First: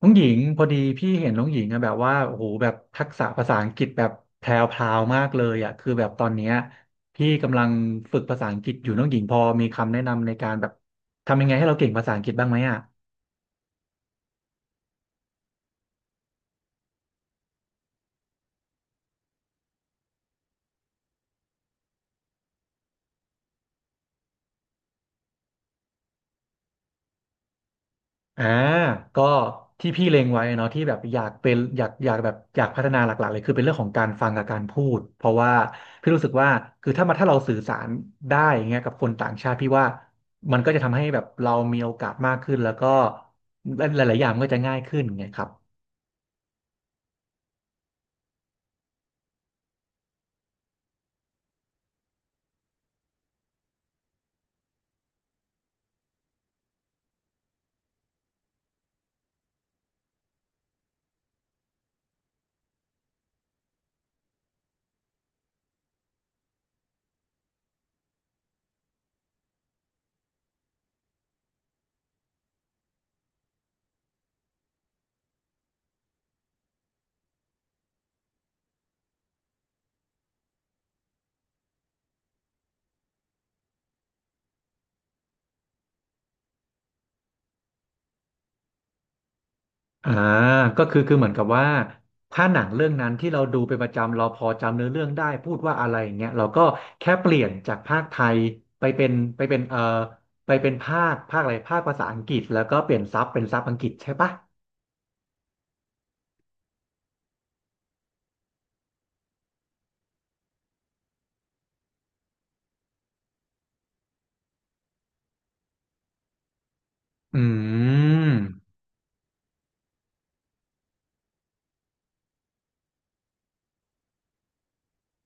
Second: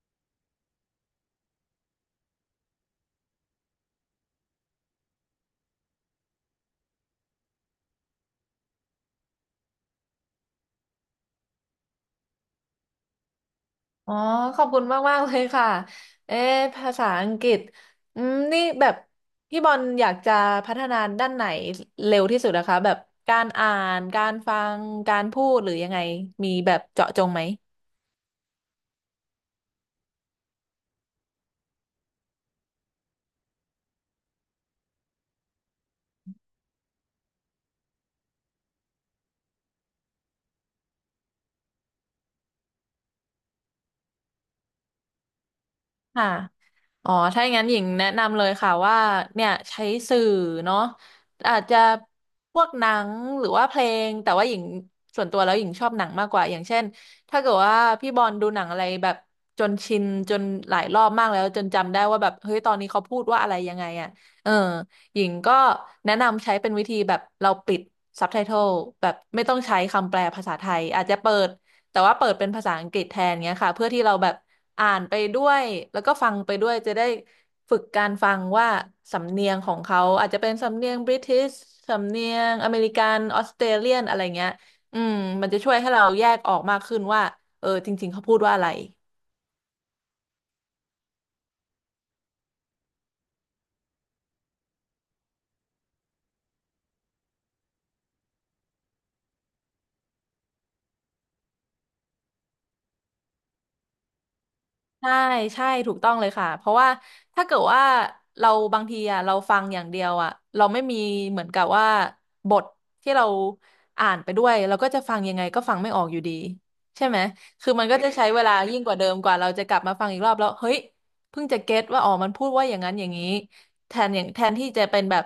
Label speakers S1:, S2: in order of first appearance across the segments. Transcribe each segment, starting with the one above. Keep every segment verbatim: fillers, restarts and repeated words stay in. S1: น้องหญิงพอดีพี่เห็นน้องหญิงอะแบบว่าโอ้โหแบบทักษะภาษาอังกฤษแบบแพรวพราวมากเลยอะคือแบบตอนเนี้ยพี่กำลังฝึกภาษาอังกฤษอยู่น้องหญิงพอมีคำแนะนำในการแบบทำยังไงให้เราเก่งภาษาอังกฤษบ้างไหมอะ
S2: อ๋อขอบคุณมากมากเลยค่ะเอ๊ะภาษาอังกฤษอืมนี่แบบพี่บอลอยากจะพัฒนาด้านไหนเร็วที่สุดนะคะแบบการอ่านการฟังการพูดหรือยังไงมีแบบเจาะจงไหม
S1: อ่าก็ที่พี่เล็งไว้เนาะที่แบบอยากเป็นอยากอยากแบบอยากพัฒนาหลักๆเลยคือเป็นเรื่องของการฟังกับการพูดเพราะว่าพี่รู้สึกว่าคือถ้ามาถ้าเราสื่อสารได้อย่างเงี้ยกับคนต่างชาติพี่ว่ามันก็จะทำให้แบบเรามีโอกาสมากขึ้นแล้วก็หลายๆอย่างมันก็จะง่ายขึ้นไงครับ
S2: ค่ะ อ๋อ ถ้าอย่างนั้นหญิงแนะนำเลยค่ะว่าเนี่ยใช้สื่อเนาะอาจจะพวกหนังหรือว่าเพลงแต่ว่าหญิงส่วนตัวแล้วหญิงชอบหนังมากกว่าอย่างเช่นถ้าเกิดว่าพี่บอลดูหนังอะไรแบบจนชินจนหลายรอบมากแล้วจนจำได้ว่าแบบเฮ้ยตอนนี้เขาพูดว่าอะไรยังไงอ่ะเออหญิงก็แนะนำใช้เป็นวิธีแบบเราปิดซับไตเติลแบบไม่ต้องใช้คำแปลภาษาไทยอาจจะเปิดแต่ว่าเปิดเป็นภาษาอังกฤษแทนเงี้ยค่ะเพื่อที่เราแบบ อ่านไปด้วยแล้วก็ฟังไปด้วยจะได้ฝึกการฟังว่าสำเนียงของเขาอาจจะเป็นสำเนียงบริติชสำเนียงอเมริกันออสเตรเลียนอะไรเงี้ยอืมมันจะช่วยให้เราแยกออกมากขึ้นว่าเออจริงๆเขาพูดว่าอะไร
S1: อ่าก็คือคือเหมือนกับว่าถ้าหนังเรื่องนั้นที่เราดูเป็นประจำเราพอจำเนื้อเรื่องได้พูดว่าอะไรอย่างเงี้ยเราก็แค่เปลี่ยนจากภาคไทยไปเป็นไปเป็นเอ่อไปเป็นภาคภาคอะไรภาคภาษาอังกฤษแล้วก็เปลี่ยนซับเป็นซับอังกฤษใช่ปะ
S2: ใช่ใช่ถูกต้องเลยค่ะเพราะว่าถ้าเกิดว่าเราบางทีอ่ะเราฟังอย่างเดียวอ่ะเราไม่มีเหมือนกับว่าบทที่เราอ่านไปด้วยเราก็จะฟังยังไงก็ฟังไม่ออกอยู่ดีใช่ไหม
S1: อื
S2: คือมันก็จะใช้
S1: ม
S2: เวลายิ่งกว่าเดิมกว่าเราจะกลับมาฟังอีกรอบแล้วเฮ้ยเพิ่งจะเก็ตว่าอ๋อมันพูดว่าอย่างนั้นอย่างนี้แทนอย่างแทนที่จะเป็นแบบ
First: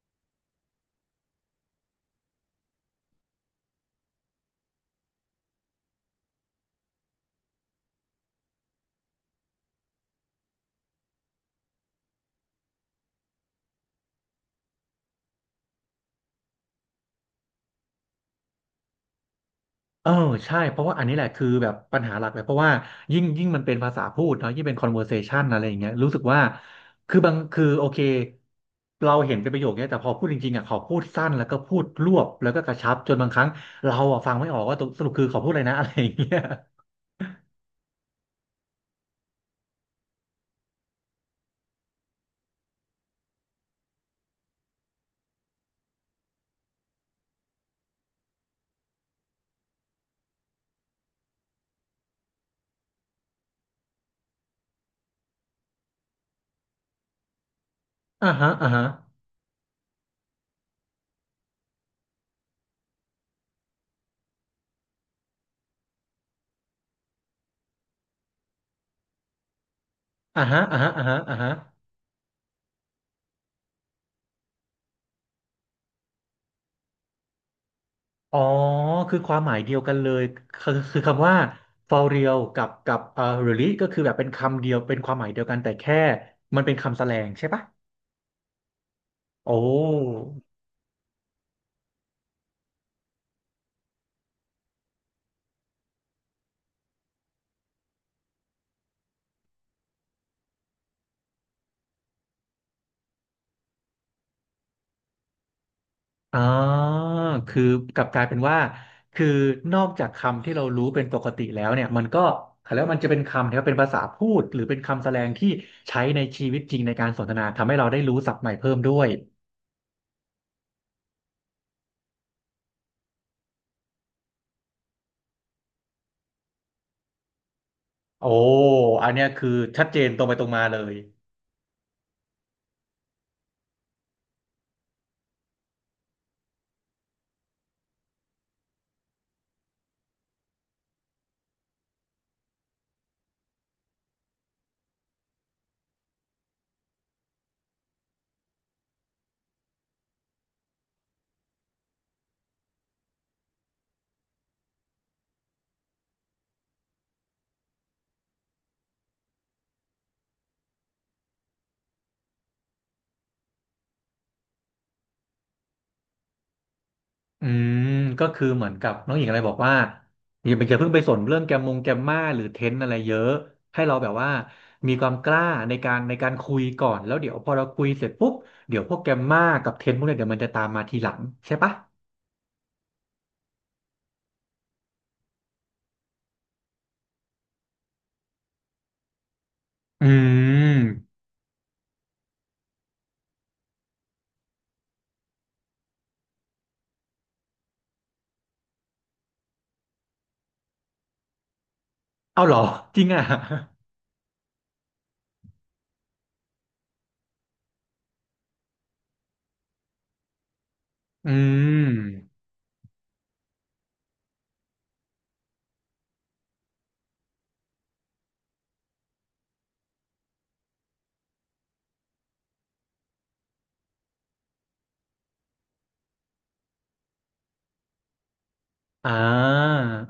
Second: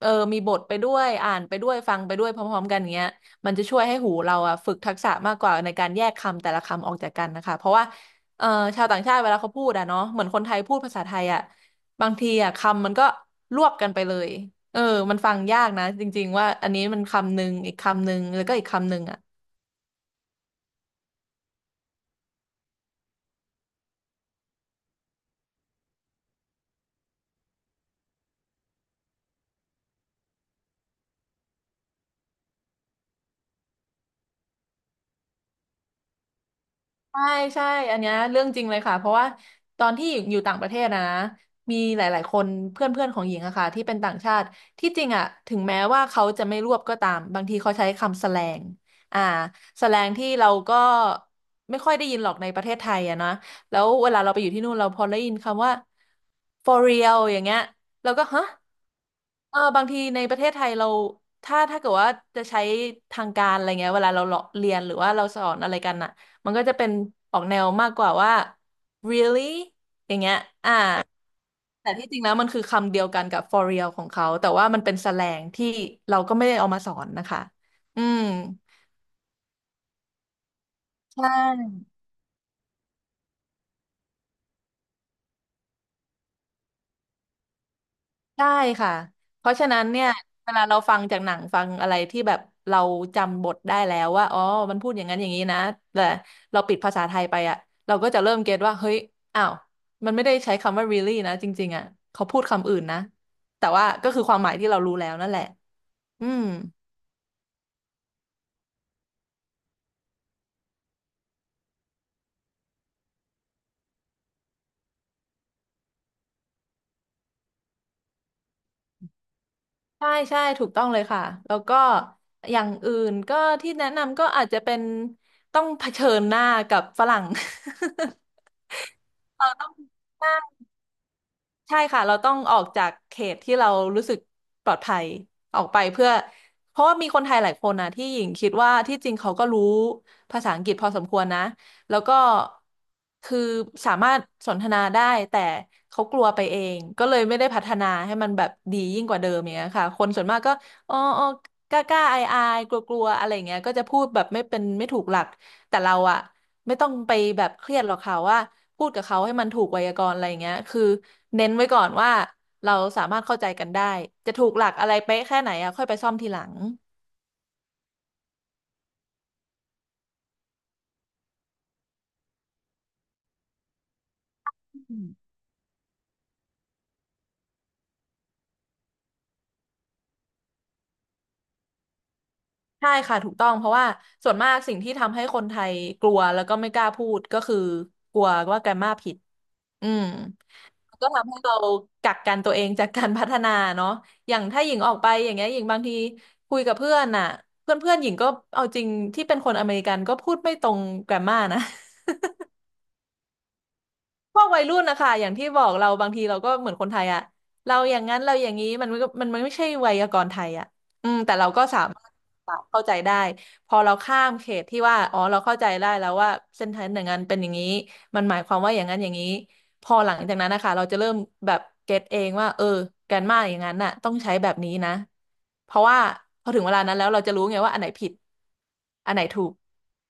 S2: เออมีบทไปด้วยอ่านไปด้วยฟังไปด้วยพร้อมๆกันอย่างเงี้ยมันจะช่วยให้หูเราอะฝึกทักษะมากกว่าในการแยกคำแต่ละคำออกจากกันนะคะเพราะว่า เอ่อชาวต่างชาติเวลาเขาพูดอะเนาะเหมือนคนไทยพูดภาษาไทยอะบางทีอะคำมันก็รวบกันไปเลยเออมันฟังยากนะจริงๆว่าอันนี้มันคำหนึ่งอีกคำหนึ่งแล้วก็อีกคำหนึ่งอะ
S1: เออใช่เพราะว่าอันนี้แหละคือแบบปัญหาหลักเลยเพราะว่ายิ่งยิ่งมันเป็นภาษาพูดเนาะยิ่งเป็น conversation อะไรอย่างเงี้ยรู้สึกว่าคือบางคือโอเคเราเห็นเป็นประโยคเนี้ยแต่พอพูดจริงๆอ่ะเขาพูดสั้นแล้วก็พูดรวบแล้วก็กระชับจนบางครั้งเราอ่ะฟังไม่ออกว่าตกสรุปคือเขาพูดอะไรนะ อะไรอย่างเงี้ย
S2: ใช่ใช่อันเนี้ยเรื่องจริงเลยค่ะเพราะว่าตอนที่อยู่ต่างประเทศนะมีหลายๆคนเพื่อนเพื่อนของหญิงอะค่ะที่เป็นต่างชาติที่จริงอะถึงแม้ว่าเขาจะไม่รวบก็ตามบางทีเขาใช้คำแสแลงอ่าแสแลงที่เราก็ไม่ค่อยได้ยินหรอกในประเทศไทยอะนะแล้วเวลาเราไปอยู่ที่นู่นเราพอได้ยินคำว่า for real อย่างเงี้ยเราก็
S1: อ่า
S2: ฮะ
S1: ฮะอ่าฮะ
S2: เออบางทีในประเทศไทยเราถ้าถ้าเกิดว่าจะใช้ทางการอะไรเงี้ยเวลาเราเลาะเรียนหรือว่าเราสอนอะไรกันน่ะ มันก็จะเป็นออกแนวมากกว่าว่า really อย่างเงี้ย
S1: อ่าฮะ
S2: อ่า
S1: อ่าฮะอ่าฮะอ่าฮะ
S2: แต่ที่จริงแล้วมันคือคำเดียวกันกับ for real ของเขาแต่ว่ามันเป็นแสแลงที่เราก็ไม่ได้เอามาสอนนะคะอืม
S1: อ๋อคือความหมายเดียวกันเลยคือคือคำ
S2: ใช่
S1: ว่า for real กับกับเอ่อ really ก็คือแบบเป็นคำเดียวเป็นความหมายเดียวกันแต่แค่มันเป็นคำแสลงใช่ปะ
S2: ใช่ค่ะ เพ
S1: โอ้
S2: ราะฉะนั้นเนี่ยเวลาเราฟังจากหนังฟังอะไรที่แบบเราจำบทได้แล้วว่าอ๋อมันพูดอย่างนั้นอย่างนี้นะแต่เราปิดภาษาไทยไปอะเราก็จะเริ่มเก็ตว่าเฮ้ยอ้าวมันไม่ได้ใช้คำว่า really นะจริงๆอะเขาพูดคำอื่นนะแต่ว่าก็คือความหมายที่เรารู้แล้วนั่นแหละ อื
S1: อ่
S2: ม
S1: าคือกลับกลายเป็นว่าคือนอกจากคำที่เรารู้เป็นปกติแล้วเนี่ยมันก็แล้วมันจะเป็นคำที่ว่าเป็นภาษาพูดหรือเป็นคำแสดงที่ใช้ในชีวิตจริงในการสนทนาทำให้เราได้รู้ศัพท์ใหม่เพิ่มด้วย
S2: ใช่ใช่ถูกต้องเลยค่ะแล้วก็อย่างอื่นก็ที่แนะนำก็อาจจะเป็นต้องเผชิญหน้ากับฝรั่ง
S1: โอ้อันเนี้ย คื
S2: เรา
S1: อ
S2: ต้อง
S1: ชัดเจนตร
S2: ห
S1: งไป
S2: น้า
S1: ตรงมาเลย
S2: ใช่ค่ะเราต้องออกจากเขตที่เรารู้สึกปลอดภัยออกไปเพื่อเพราะว่ามีคนไทยหลายคนนะที่หญิงคิดว่าที่จริงเขาก็รู้ภาษาอังกฤษพอสมควรนะแล้วก็คือสามารถสนทนาได้แต่เขากลัวไปเองก็เลยไม่ได้พัฒนาให้มันแบบดียิ่งกว่าเดิมอย่างเงี้ยค่ะคนส่วนมากก็อ๋ออ๋อกล้ากล้าอายอายกลัวกลัวๆอะไรอย่างเงี้ยก็จะพูดแบบไม่เป็นไม่ถูกหลักแต่เราอะไม่ต้องไปแบบเครียดหรอกค่ะว่าพูดกับเขาให้มันถูกไวยากรณ์อะไรอย่างเงี้ยคือ เน้นไว้ก่อนว่าเราสามารถเข้าใจกันได้จะถูกหลักอะไรเป๊ะแค่ไหนอ่ะค่อยไปซ่อมทีหลัง
S1: อืมก็คือเหมือนกับน้องหญิงอะไรบอกว่าอย่าไปอย่าเพิ่งไปสนเรื่องแกมมงแกมมาหรือเทรนอะไรเยอะให้เราแบบว่ามี
S2: อื
S1: ค
S2: ม
S1: วามกล้าในการในการคุยก่อนแล้วเดี๋ยวพอเราคุยเสร็จปุ๊บเดี๋ยวพวกแกมมากับเทรนพวกเนี้ยเดี๋ยวมันจะตามมาทีหลังใช่ปะ
S2: ใช่ค่ะถูกต้องเพราะว่าส่วนมากสิ่งที่ทำให้คนไทยกลัวแล้วก็ไม่กล้าพูดก็คือกลัวว่าแกรมมาผิดอืม
S1: อื
S2: ก็
S1: ม
S2: ทำให้เรากักกันตัวเองจากการพัฒนาเนาะอย่างถ้าหญิงออกไปอย่างเงี้ยหญิงบางทีคุยกับเพื่อนน่ะเพื่อนเพื่อนหญิงก็เอาจริงที่เป็นคนอเมริกันก็พูดไม่ตรงแกรมมานะ
S1: เอาเหรอจริงอ่ะ
S2: พวกวัยรุ่นนะคะอย่างที่บอกเราบางทีเราก็เหมือนคนไทยอะเราอย่างนั้นเราอย่างนี้มันก็มันมันไม่ใช่ไวยากรณ์ไทยอะอืม
S1: อื
S2: แต่เราก็สามารถ
S1: ม
S2: เข้าใจได้พอเราข้ามเขตที่ว่าอ๋อเราเข้าใจได้แล้วว่าเส้นทางอย่างนั้นเป็นอย่างนี้มันหมายความว่าอย่างนั้นอย่างนี้พอหลังจากนั้นนะคะเราจะเริ่มแบบเก็ตเองว่าเออแกรนมาอย่างนั้นน่ะต้องใช้แบบนี้นะเพราะว่าพอถึงเวลานั้นแล้วเราจะรู้ไงว่าอันไหนผิด
S1: อ่
S2: อันไหนถูก
S1: า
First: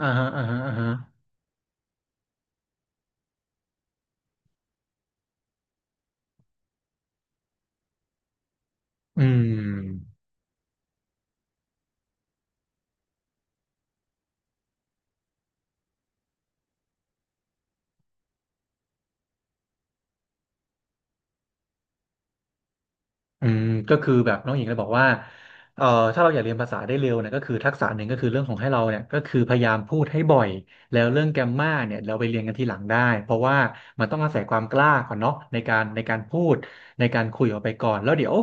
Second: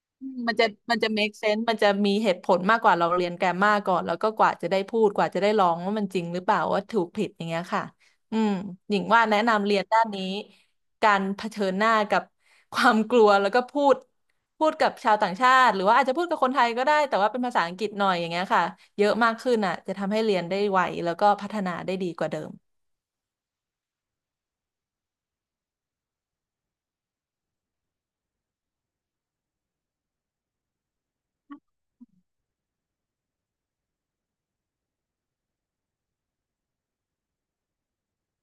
S1: อ่าฮะอ่า
S2: มัน
S1: ฮะ
S2: จะ
S1: อ่าฮะ
S2: มันจะ make sense มันจะมีเหตุผลมากกว่าเราเรียนแกรมมาก่อนแล้วก็กว่าจะได้พูดกว่าจะได้ลองว่ามันจริงหรือเปล่าว่าถูกผิดอย่างเงี้ยค่ะอืมหญิง
S1: อื
S2: ว่า
S1: ม
S2: แนะนำเรียนด้านนี้การเผชิญหน้ากับความกลัวแล้วก็พูดพูดกับชาวต่างชาติหรือว่าอาจจะพูดกับคนไทยก็ได้แต่ว่าเป็นภาษาอังกฤษหน่อยอย่างเงี้ยค่ะเยอะมากขึ้นอ่ะจะทำให้เรียนได้ไวแล้วก็พัฒนาได้ดีกว่าเดิม
S1: อืมก็คือแบบน้องหญิงเลยบอกว่าเอ่อถ้าเราอยากเรียนภาษาได้เร็วเนี่ยก็คือทักษะหนึ่งก็คือเรื่องของให้เราเนี่ยก็คือพยายามพูดให้บ่อยแล้วเรื่องแกรมมาเนี่ยเราไปเรียนกันทีหลังได้เพราะว่ามันต้องอาศัยความกล้าก่อนเนาะในการในการพูดในการคุยออกไปก่อนแล้วเดี๋ยว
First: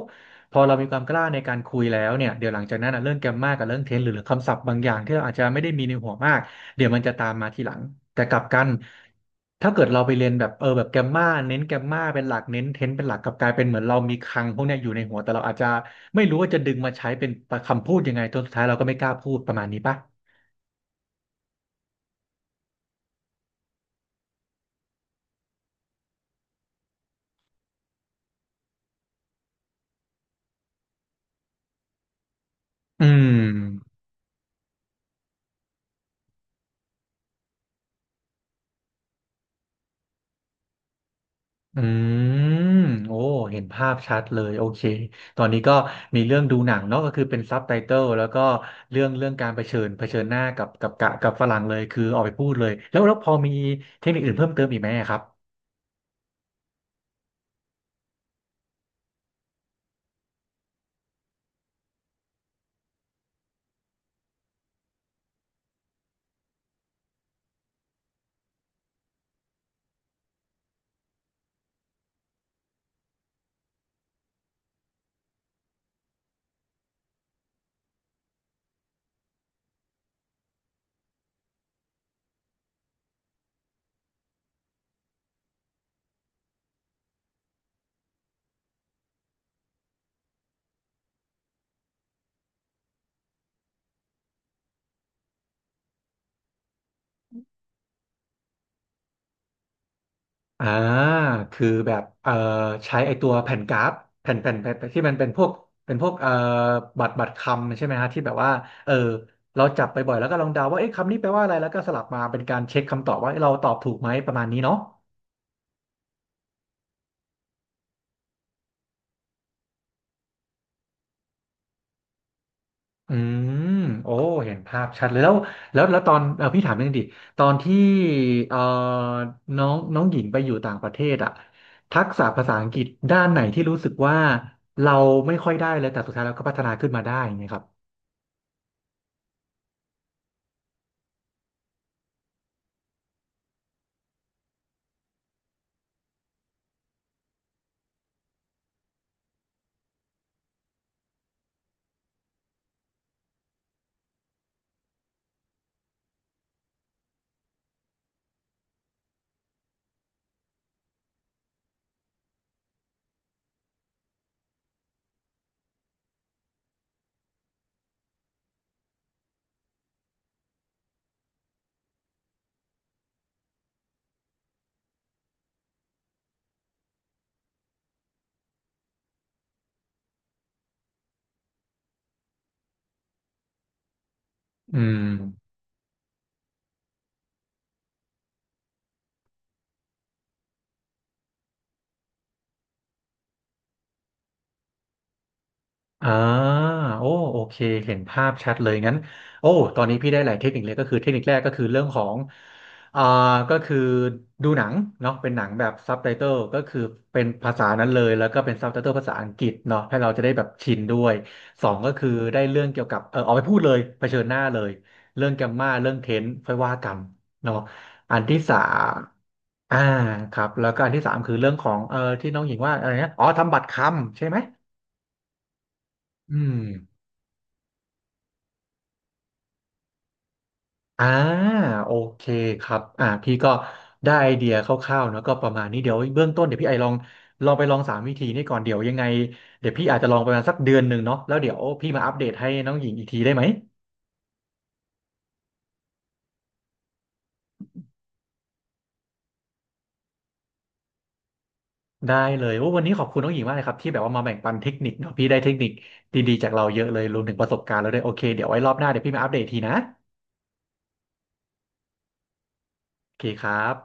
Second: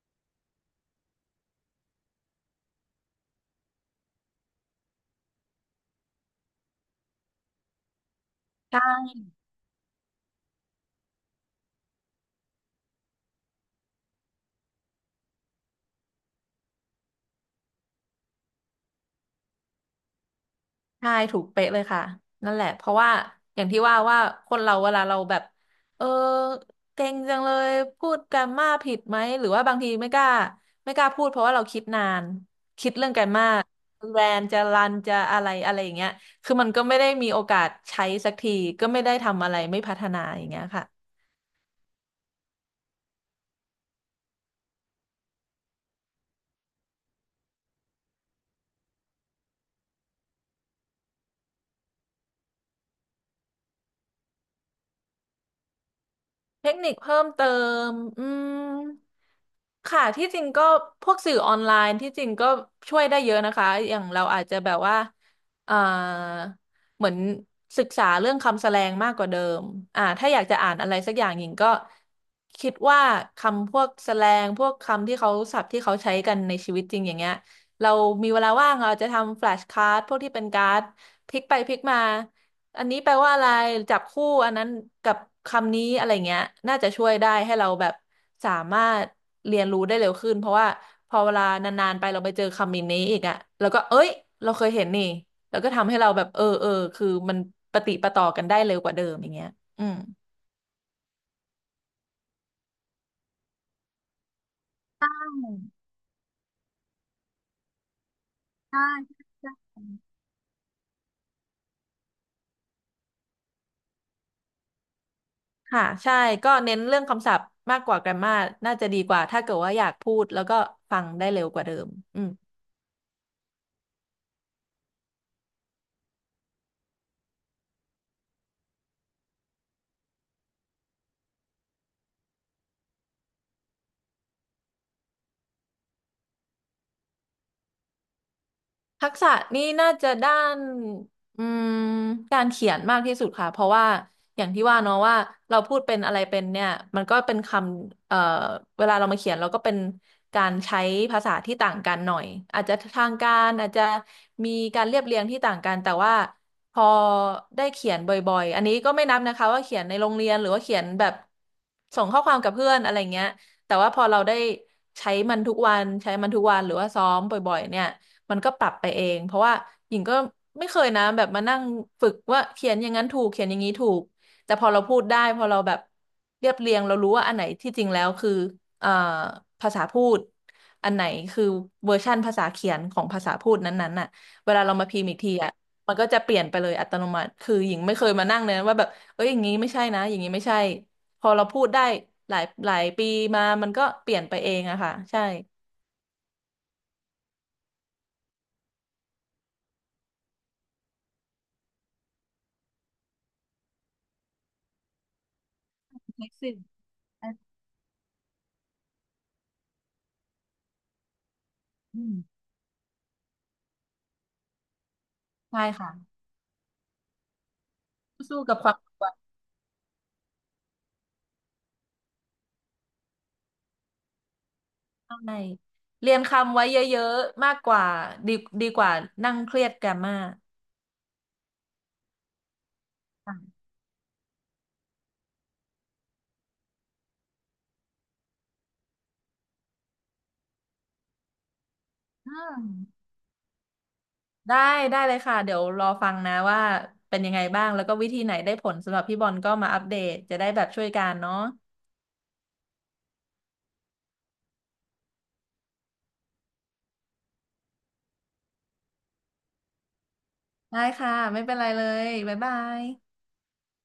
S1: พอเรามีความกล้าในการคุยแล้วเนี่ยเดี๋ยวหลังจากนั้นนะเรื่องแกรมมากับเรื่องเทนส์หรือคำศัพท์บางอย่างที่เราอาจจะไม่ได้มีในหัวมาก เดี๋ยวมันจะตามมาทีหลังแต่กลับกันถ้าเกิดเราไปเรียนแบบเออแบบแกมมาเน้นแกมมาเป็นหลักเน้นเทนเป็นหลักกลับกลายเป็นเหมือนเรามีคลังพวกเนี้ยอยู่ในหัวแต่เราอาจจะไม่รู้ว่าจะดึงมาใช้เป็นคำพูดยังไงจนสุดท้ายเราก็ไม่กล้าพูดประมาณนี้ปะ
S2: ใช่ถูกเป๊ะเลยค่ะนั่นแหละเพราะว่าอย่างที่ว่าว่าคนเราเวลาเราแบบเออเก่งจังเลยพูดแกรมมาผิดไหมหรือว่าบางทีไม่กล้าไม่กล้าพูดเพราะว่าเราคิดนานคิด
S1: อื
S2: เรื่องแกรมมา
S1: ม
S2: แรนจะรันจะอะไรอะไรอย่างเงี้ยคือมันก็ไม่ได้มีโอกาสใช้สักทีก็ไม่ได้ทำอะไรไม่พัฒนาอย่างเงี้ยค่ะ
S1: อืมโอ้เห็นภาพชัดเลยโอเคตอนนี้ก็มีเรื่องดูหนังเนาะก็คือเป็นซับไตเติลแล้วก็เรื่องเรื่องการเผชิญเผชิญหน้ากับกับกะกับฝรั่งเลยคือออกไปพูดเลยแล้วแล้วพอมีเทคนิคอื่นเพิ่มเติมอีกไหมอะครับ
S2: เทคนิคเพิ่มเติมอืมค่ะที่จริงก็พวกสื่อออนไลน์ที่จริงก็ช่วยได้เยอะนะคะ อย่างเราอาจจะแบบว่าเอ่อเหมือนศึกษาเรื่องคำแสลงมากกว่าเดิมอ่าถ้าอยากจะอ่านอะไรสักอย่างหญิงก็คิดว่าคำพวกแสลงพวกคำที่เขาศัพท์ที่เขาใช้กันในชีวิตจริงอย่างเงี้ยเรามีเวลาว่างเราอาจจะทำแฟลชการ์ดพวกที่เป็นการ์ดพลิกไปพลิกมา อันนี้แปลว่าอะไรจับคู่อันนั้นกับคำนี้อะไรเงี้ยน่าจะช่วยได้ให้เราแบบสามารถเรียนรู้ได้เร็วขึ้นเพราะว่าพอเวลานานๆไปเราไปเจอคำนี้อีกอะแล้วก็เอ้ยเราเคยเห็นนี่แล้วก็ทำให้เราแบบเออเออคือมันปะติดปะต่อกันได้เร็วกว่าเดิมอย่างเงี้ยอืม
S1: อ่าคือแบบเอ่อใช้ไอตัวแผ่นกราฟแผ่นแผ่นแผ่นแผ่นที่มันเป็นพวก
S2: ใ
S1: เป็นพวกเอ่อบัตรบัตรคำใช่ไหมฮะที่แบบว่า
S2: ช่
S1: เออเรา
S2: ใช่
S1: จับไปบ่อยแล้วก็ลองเดาว่าเอ๊ะคำนี้แปลว่าอะไรแล้วก็สลับมาเป็นการเช็คคำตอบว่าเอ๊ะเราตอบถูกไหมประมาณนี้เนาะ
S2: ค่ะใช่ก็เน้นเรื่องคำศัพท์มากกว่าแกรมมาน่าจะดีกว่าถ้าเกิดว่าอยากพูดแล้วก็ฟังได้เร็วกว่าเดิมอืม
S1: อืมโอ้เห็นภาพชัดเลยแล้วแล้วแล้วตอนเออพี่ถามนิดนึงดิตอนที่เอ่อน้องน้องหญิงไปอยู่ต่างประเทศอะทักษะภาษาอังกฤษด้านไหนที่รู้สึกว่าเราไม่ค่อยได้เลยแต่สุดท้ายเราก็พัฒนาขึ้นมาได้อย่างเงี้ยครับ
S2: ทักษะนี่น่าจะด้านอืมการเขียนมากที่สุดค่ะเพราะว่าอย่างที่ว่าเนาะว่าเราพูดเป็นอะไรเป็นเนี่ยมันก็เป็นคำเอ่อเวลาเรามาเขียนเราก็เป็นการใช้ภาษาที่ต่างกันหน่อยอาจจะทางการอาจจะมีการเรียบเรียงที่ต่างกันแต่ว่าพอได้เขียนบ่อยๆอันนี้ก็ไม่นับนะคะว่าเขียนในโรงเรียนหรือว่าเขียนแบบส่งข้อความกับเพื่อนอะไรเงี้ยแต่ว่าพอเราได้ใช้มันทุกวันใช้มันทุกวันหรือว่าซ้อมบ่อยๆเนี่ย มันก็ปรับไปเองเพราะว่าหญิงก็ไม่เคยนะแบบมานั่งฝึกว่าเขียนอย่างนั้นถูกเขียนอย่างนี้ถูกแต่พอเราพูดได้พอเราแบบเรียบเรียงเรารู้ว่าอันไหนที่จริงแล้วคือเอ่อภาษาพูดอันไหนคือเวอร์ชั่นภาษาเขียนของภาษาพูดนั้นๆน่ะเวลาเรา
S1: อื
S2: มาพิ
S1: ม
S2: มพ์อีกทีอ่ะมันก็จะเปลี่ยนไปเลยอัตโนมัติคือหญิงไม่เคยมานั่งเลยนะว่าแบบเอ้ยอย่างนี้ไม่ใช่นะอย่างนี้ไม่ใช่พอเราพูดได้หลายหลายปีมามันก็เปลี่ยนไปเองอะค่ะใช่
S1: อ่าโอ้โอเคเห็นภาพชัดเลยงั้นโอ้ตอนนี้พี่ได้หลายเทคนิคเลยก็คือเทคนิคแรกก็คือเรื่องของอ่าก็คือดูหนังเนาะเป็นหนังแบบซับไตเติลก็
S2: Flexing
S1: คือเป็นภาษานั้นเลย แล้วก็เป็นซับไตเติลภาษาอังกฤษเนาะให้เราจะได้แบบชินด้วยสองก็
S2: อื
S1: คือ
S2: ม
S1: ได้เรื่องเกี่ยวกับเออเอาไปพูดเลยเผชิญหน้าเลย เรื่องแกม
S2: ใช่
S1: มาเรื่องเท
S2: ค่ะ
S1: นส์ค่อยว่ากันเนาะอันที่
S2: สู้
S1: สา
S2: กับความกด
S1: ม
S2: ดัน
S1: อ่าครับแล้วก็อันที่สามคือเรื่องของเออที่น้องหญิงว่าอะไรนะอ๋อทำบัตรคำใช่ไหม
S2: ใช่เรียน
S1: อื
S2: คำ
S1: ม
S2: ไว้เยอะๆ มากกว่าดีดีกว่านั่งเครียดแกรมมา
S1: อ่าโอเคครับอ่าพี่ก็
S2: ค่ะ
S1: ได้ไอเดียคร่าวๆเนอะก็ประมาณนี้เดี๋ยวเบื้องต้นเดี๋ยวพี่ไอลองลองไปลองสามวิธีนี่ก่อนเดี๋ยวยังไงเดี๋ยวพี่อาจจะลองประมาณสักเดือนหนึ่งเนาะแล้วเดี๋ยวพี่มาอัปเด
S2: อื
S1: ตให้
S2: ม
S1: น้องหญิงอีกทีได้ไหม
S2: ได้ได้เลยค่ะเดี๋ยวรอฟังนะว่าเป็นยังไงบ้างแล้วก็วิธีไหนได้ผลสำหรับพี่บอลก็มาอัปเดตจะได้แบบช่วยกันเนาะ
S1: ได้เลยโอ้วันนี้ขอบคุณน้องหญิงมากเลยครับที่แบบว่ามาแบ่งปันเทคนิคเนาะพี่ได้เทคนิคดีๆจากเราเยอะเลยรวมถึงประสบการณ์แล้วด้วยโอเคเดี๋ยวไว้รอบหน้าเดี๋ยวพี่มาอัปเดตทีนะ
S2: ได้ค่ะไม่เป็นไรเลยบ๊ายบาย
S1: โอเคครับ